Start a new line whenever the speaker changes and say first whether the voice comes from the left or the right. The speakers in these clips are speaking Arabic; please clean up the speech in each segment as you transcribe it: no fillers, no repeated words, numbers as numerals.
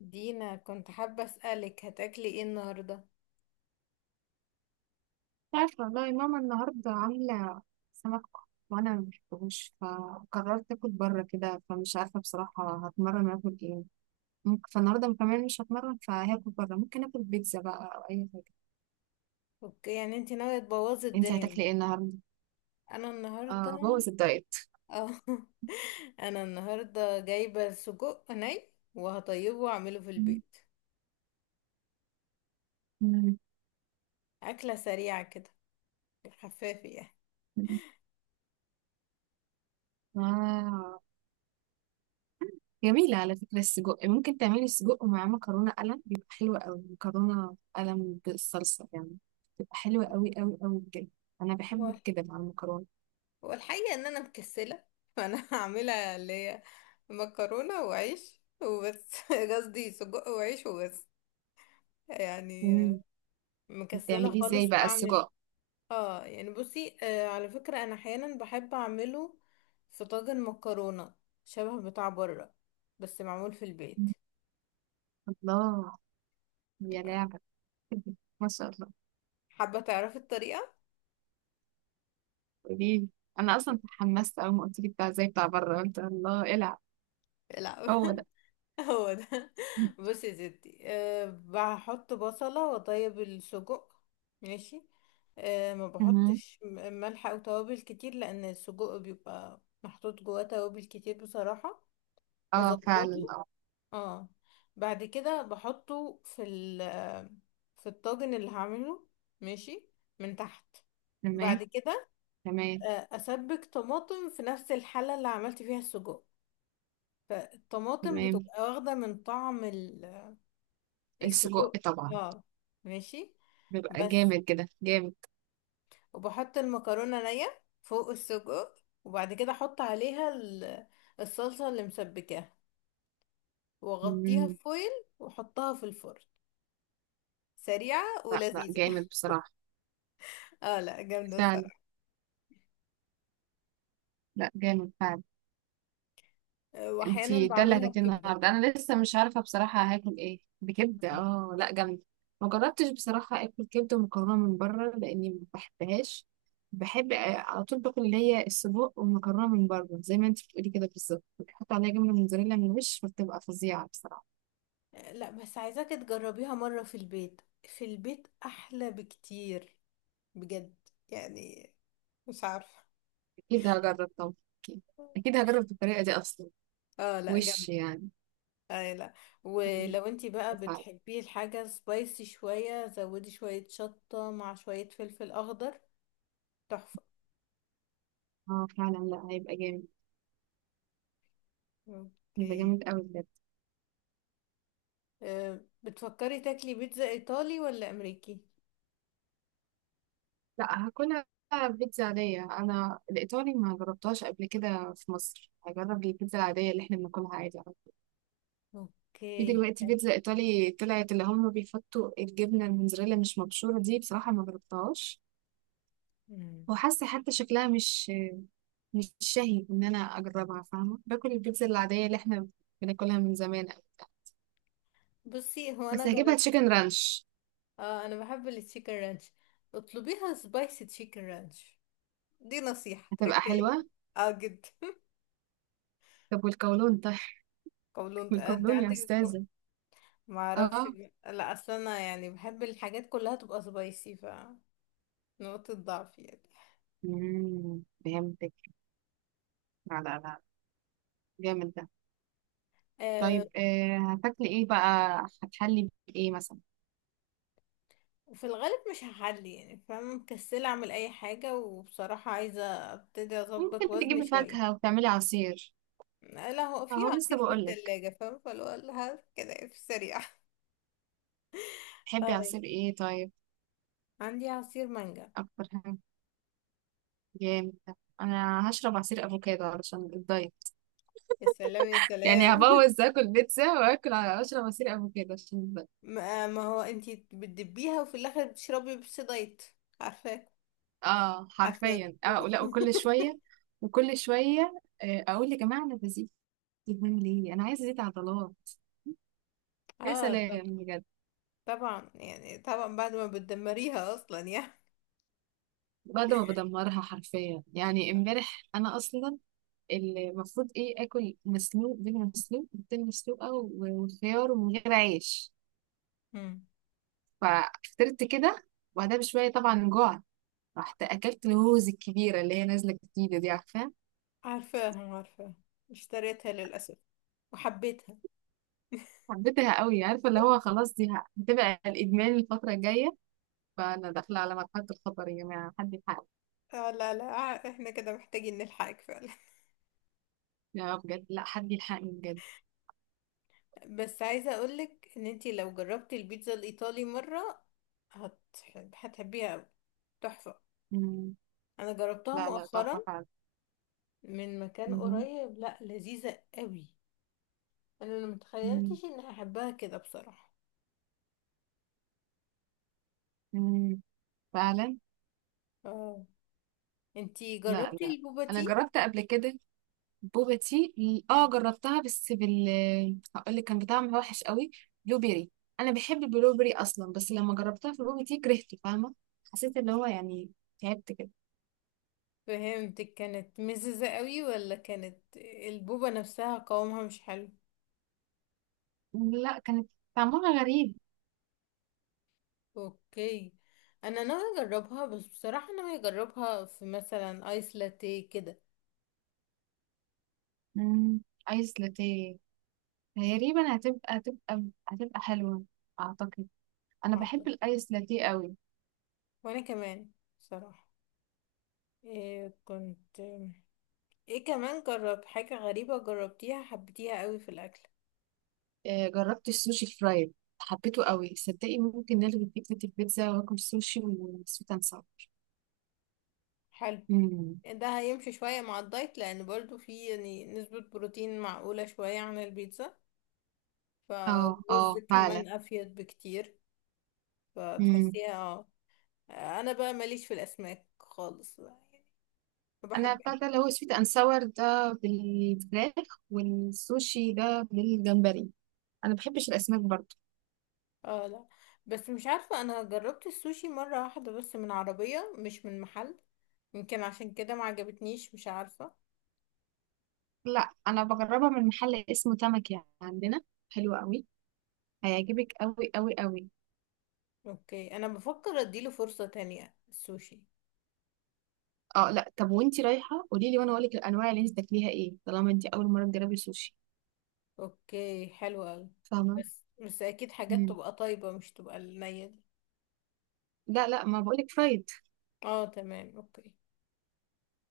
left: دينا، كنت حابة أسألك هتاكلي ايه النهاردة؟
right: عارفة والله ماما النهاردة عاملة سمك، وأنا مبحبوش فقررت أكل بره كده، فمش عارفة بصراحة هتمرن أكل إيه. ممكن فالنهاردة كمان مش هتمرن فهاكل بره، ممكن أكل بيتزا بقى أو أي حاجة.
left: اوكي، يعني انتي ناوية تبوظي
right: أنتي
left: الدنيا
right: هتاكلي إيه
left: النهاردة؟
right: النهاردة؟
left: انا
right: آه،
left: النهاردة
right: بوظ الدايت.
left: اه. انا النهاردة جايبة سجق ني وهطيبه واعمله في البيت.
right: مم.
left: أكلة سريعة كده، خفافة يعني.
right: مم. آه، جميلة على فكرة. السجق ممكن تعملي سجق مع مكرونة قلم، بيبقى حلو أوي، مكرونة قلم بالصلصة يعني، بتبقى حلوة أوي أوي أوي بجد. أنا
left: هو،
right: بحب كده مع المكرونة.
left: هو الحقيقة ان انا مكسلة. فانا هعملها، اللي هي مكرونة وعيش وبس. قصدي سجق وعيش وبس، يعني. مكسلة
right: بتعمليه ازاي
left: خالص
right: بقى
left: اعمل.
right: السجق؟
left: اه، يعني بصي، على فكرة انا احيانا بحب اعمله في طاجن مكرونة، شبه بتاع بره، بس معمول في البيت.
right: الله، يا لعبة. ما شاء الله.
left: حابة تعرفي الطريقة؟
right: قوليلي، انا اصلا تحمست اول ما قلت لي بتاع زي بتاع بره، قلت الله العب.
left: لا.
right: هو ده.
left: هو ده. بصي يا ستي، بحط بصلة وطيب السجق. ماشي. أه، ما
right: مهم.
left: بحطش ملح أو توابل كتير، لأن السجق بيبقى محطوط جواه توابل كتير بصراحة.
right: اه فعلا،
left: بظبطه.
right: اه.
left: اه. بعد كده بحطه في الطاجن اللي هعمله. ماشي. من تحت.
right: تمام.
left: بعد كده،
right: تمام.
left: اسبك طماطم في نفس الحلة اللي عملت فيها السجق. فالطماطم
right: تمام،
left: بتبقى واخدة من طعم
right: السجق
left: السجق.
right: طبعا.
left: اه. ماشي.
right: بيبقى
left: بس.
right: جامد كده، جامد.
left: وبحط المكرونة نية فوق السجق، وبعد كده احط عليها الصلصة اللي مسبكاها، واغطيها
right: مم.
left: بفويل، واحطها في الفرن. سريعة
right: لا لا،
left: ولذيذة.
right: جامد بصراحة.
left: اه، لا، جامدة
right: فعلا.
left: الصراحة.
right: لا، جامد فعلا.
left: واحيانا
right: انتي ده اللي
left: بعملها
right: هتاكليه
left: بكبدة.
right: النهارده؟ انا لسه مش عارفه بصراحه هاكل ايه. بكبده؟
left: مم.
right: اه لا، جامد. ما جربتش بصراحه اكل كبده ومكرونه من بره لاني ما بحبهاش. بحب آه، على طول باكل اللي هي السجق والمكرونه من بره، زي ما انتي بتقولي كده بالظبط، بتحط عليها جبنه موتزاريلا من الوش فبتبقى فظيعه بصراحه.
left: لا، بس عايزاكي تجربيها مرة في البيت. في البيت احلى بكتير، بجد. يعني مش عارفة.
right: اكيد هجرب طبعا، اكيد، اكيد هجرب الطريقه دي اصلا.
left: اه لا، جامد.
right: وش يعني.
left: اه، لا، ولو انتي بقى بتحبي الحاجة سبايسي شوية، زودي شوية شطة مع شوية فلفل اخضر. تحفة.
right: اه فعلا، لا هيبقى جامد، هيبقى
left: اوكي.
right: جامد قوي.
left: آه، بتفكري تاكلي بيتزا ايطالي ولا امريكي؟
right: لا، هاكلها بيتزا عادية. أنا الإيطالي ما جربتهاش قبل كده في مصر، هجرب البيتزا العادية اللي احنا بناكلها عادي على طول. في
left: اوكي.
right: دلوقتي
left: أه.
right: بيتزا إيطالي طلعت اللي هم بيحطوا الجبنة الموتزاريلا مش مبشورة، دي بصراحة ما جربتهاش،
left: مم.
right: وحاسة حتى شكلها مش شهي إن أنا أجربها، فاهمة، باكل البيتزا العادية اللي احنا بناكلها من زمان أوي.
left: بصي، هو
right: بس
left: انا
right: هجيبها
left: جربت.
right: تشيكن رانش،
left: اه، انا بحب التشيكن رانش. اطلبيها سبايسي تشيكن رانش، دي نصيحة
right: هتبقى حلوة.
left: تركية. اه، جدا.
right: طب والكولون طيب؟
left: قولون؟ انت
right: والكولون يا
left: عندك الكو-.
right: أستاذة.
left: ما اعرفش
right: اه.
left: بقى. لا، اصل انا يعني بحب الحاجات كلها تبقى سبايسي، ف. نقطة ضعف يعني.
right: مم، فهمتك. لا لا لا، جامد ده.
left: آه.
right: طيب آه، هتاكلي ايه بقى؟ هتحلي بايه مثلا؟
left: وفي الغالب مش هحلي، يعني فاهمة، مكسلة اعمل اي حاجة. وبصراحة عايزة ابتدي اظبط
right: ممكن
left: وزني
right: تجيبي
left: شوية.
right: فاكهة وتعملي عصير.
left: لا، هو في
right: اهو لسه
left: عصير في
right: بقولك،
left: التلاجة، فاهمة، فلو قال كده في السريع.
right: تحبي
left: آه.
right: عصير ايه طيب؟
left: عندي عصير مانجا.
right: اكتر حاجة، جامد ده. انا هشرب عصير افوكادو علشان الدايت،
left: يا سلام، يا
right: يعني
left: سلام.
right: هبوظ، اكل بيتزا واكل اشرب عصير افوكادو عشان الدايت.
left: ما هو انتي بتدبيها وفي الاخر بتشربي بيبسي دايت. عارفاك،
right: اه
left: عارفاك.
right: حرفيا، اه، لا وكل شوية وكل شوية. آه، اقول يا جماعة، انا بزيد دهون ليه؟ انا عايزة ازيد عضلات. يا
left: اه، طب.
right: سلام بجد.
left: طبعا يعني، طبعا بعد ما بتدمريها اصلا يعني.
right: بعد ما بدمرها حرفيا يعني، امبارح انا اصلا المفروض ايه اكل مسلوق، بيض مسلوق، بيضتين مسلوقه وخيار ومن غير عيش.
left: مم.
right: ففطرت كده، وبعدها بشويه طبعا جوع، رحت اكلت الهوز الكبيره اللي هي نازله جديده دي، عارفه.
left: عارفاهم، عارفاهم. اشتريتها للاسف، وحبيتها.
right: حبيتها قوي، عارفه اللي هو خلاص دي هتبقى الادمان الفتره الجايه، فانا داخله على مرحله الخطر يا جماعه، حد يلحقني.
left: اه، لا لا. آه، احنا كده محتاجين نلحقك فعلا.
right: لا بجد، لا حد يلحقني بجد.
left: بس عايزه اقولك ان انتي لو جربتي البيتزا الايطالي مره هت... هتحبيها أوي. تحفه.
right: مم.
left: انا جربتها
right: لا لا،
left: مؤخرا
right: تحفه فعلا.
left: من مكان
right: مهم.
left: قريب. لا، لذيذه قوي. انا
right: مم.
left: متخيلتش اني هحبها كده بصراحة.
right: مم. فعلا.
left: اه، انتي
right: لا
left: جربتي
right: لا،
left: البوبا
right: انا
left: تي؟
right: جربت قبل كده بوبا تي. اه
left: مم.
right: جربتها، بس هقول لك كان بطعم وحش قوي، بلو بيري. انا بحب البلو بيري اصلا، بس لما جربتها في البوبا تي كرهته، فاهمه، حسيت اللي هو يعني تعبت كده.
left: فهمتك، كانت مززة قوي ولا كانت البوبا نفسها قوامها مش حلو؟
right: لا، كانت طعمها غريب.
left: اوكي. انا ناوية اجربها، بس بصراحة ناوية اجربها في مثلا ايس لاتيه كده.
right: مم، ايس لاتيه. تقريبا هتبقى حلوه اعتقد. انا بحب
left: اعتقد.
right: الايس لاتيه قوي.
left: وانا كمان، بصراحة. إيه كنت ايه كمان، جرب حاجة غريبة جربتيها حبيتيها قوي في الاكل؟
right: آه، جربت السوشي فرايد، حبيته قوي صدقي، ممكن نلغي فكره البيتزا واكل سوشي وسويت اند ساور.
left: حلو.
right: مم.
left: ده هيمشي شوية مع الدايت، لأن برضو فيه يعني نسبة بروتين معقولة شوية عن البيتزا.
right: اه
left: فالرز
right: اه فعلا.
left: كمان أفيد بكتير.
right: مم.
left: فتحسيها. اه، أنا بقى ماليش في الأسماك خالص بقى يعني، ما
right: انا بتاع
left: بحبها.
right: ده اللي هو سويت اند ساور ده بالفراخ، والسوشي ده بالجمبري، انا بحبش الاسماك برضو.
left: اه لا، بس مش عارفة، أنا جربت السوشي مرة واحدة بس من عربية مش من محل. يمكن عشان كده ما عجبتنيش، مش عارفة.
right: لا انا بجربها من محل اسمه تمكي عندنا، حلو قوي، هيعجبك قوي قوي قوي.
left: اوكي، أنا بفكر أديله فرصة تانية، السوشي.
right: اه لا، طب وانتي رايحه قولي لي وانا اقول لك الانواع اللي انت تاكليها ايه، طالما انتي اول مره تجربي سوشي،
left: اوكي، حلو أوي.
right: فاهمه.
left: بس اكيد حاجات
right: مم.
left: تبقى طيبة، مش تبقى النية دي.
right: لا لا، ما بقولك فرايد.
left: اه، تمام، اوكي.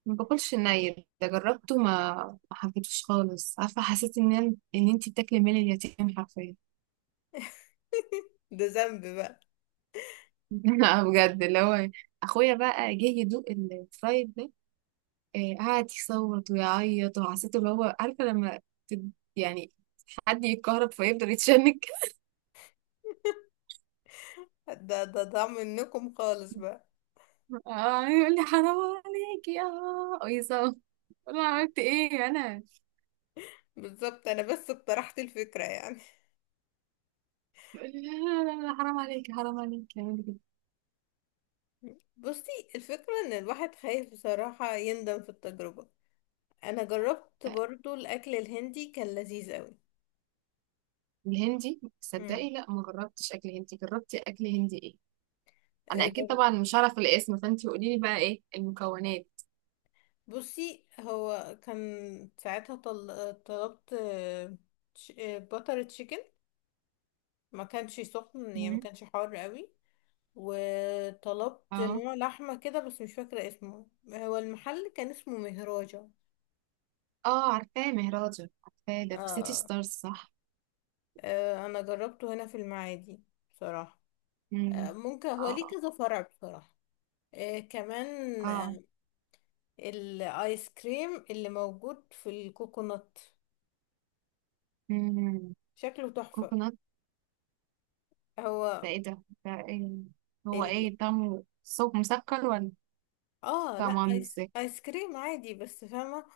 right: ما باكلش الني، ده جربته ما حبيتوش خالص، عارفه، حسيت ان انتي بتاكلي مال اليتيم حرفيا.
left: ده ذنب بقى.
right: لا بجد اللي هو اخويا بقى جه يدوق الفرايد ده، آه، قعد يصوت ويعيط، وحسيت اللي هو عارفه لما يعني حد يتكهرب فيفضل يتشنج.
left: ده منكم خالص بقى.
right: اه، يقول لي حرام عليك يا آه، ويصوت. اقول له عملت ايه انا؟
left: بالظبط، انا بس اقترحت الفكرة يعني.
right: يقول لي لا لا لا لا، حرام عليك، حرام عليك يعمل كده.
left: بصي، الفكرة ان الواحد خايف بصراحة يندم في التجربة. انا جربت
right: آه،
left: برضو الاكل الهندي، كان لذيذ قوي.
right: الهندي
left: امم
right: صدقي لا، ما جربتش اكل هندي. جربتي اكل هندي ايه؟ انا
left: آه،
right: اكيد
left: جر-
right: طبعا مش هعرف الاسم، فانت قولي لي بقى ايه المكونات.
left: بصي، هو كان ساعتها طل... آه، طلبت باتر تشيكن. ما كانش سخن يعني، ما
right: مم.
left: كانش حار قوي. وطلبت
right: اه
left: نوع لحمة كده، بس مش فاكرة اسمه. هو المحل كان اسمه مهراجة.
right: اه، عارفاه مهراجة عارفاه، ده في سيتي
left: آه.
right: ستارز صح؟
left: آه، أنا جربته هنا في المعادي بصراحة. آه،
right: مم.
left: ممكن هو ليه
right: اه.
left: كذا فرع بصراحة. آه، كمان
right: اه.
left: الآيس كريم اللي موجود في الكوكونات
right: مم.
left: شكله تحفة.
right: كوكونات؟
left: هو
right: ده ايه ده ايه هو؟
left: ال...
right: ايه طعمه؟ صوب مسكر ولا
left: اه،
right: طعمه
left: لا،
right: عامل ازاي؟
left: آيس كريم عادي، بس فاهمة.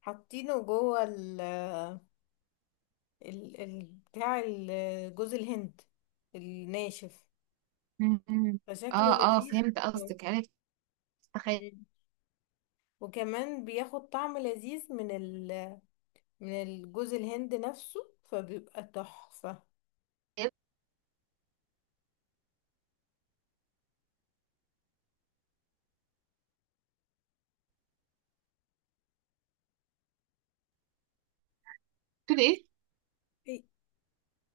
left: حاطينه جوه ال... آه، ال... ال... بتاع ال- جوز الهند الناشف.
right: مم.
left: فشكله
right: اه اه
left: لذيذ.
right: فهمت
left: آه.
right: قصدك، عرفت. تخيل.
left: مم. وكمان بياخد طعم لذيذ من الجوز الهند نفسه. فبيبقى تحفة.
right: تقول ايه.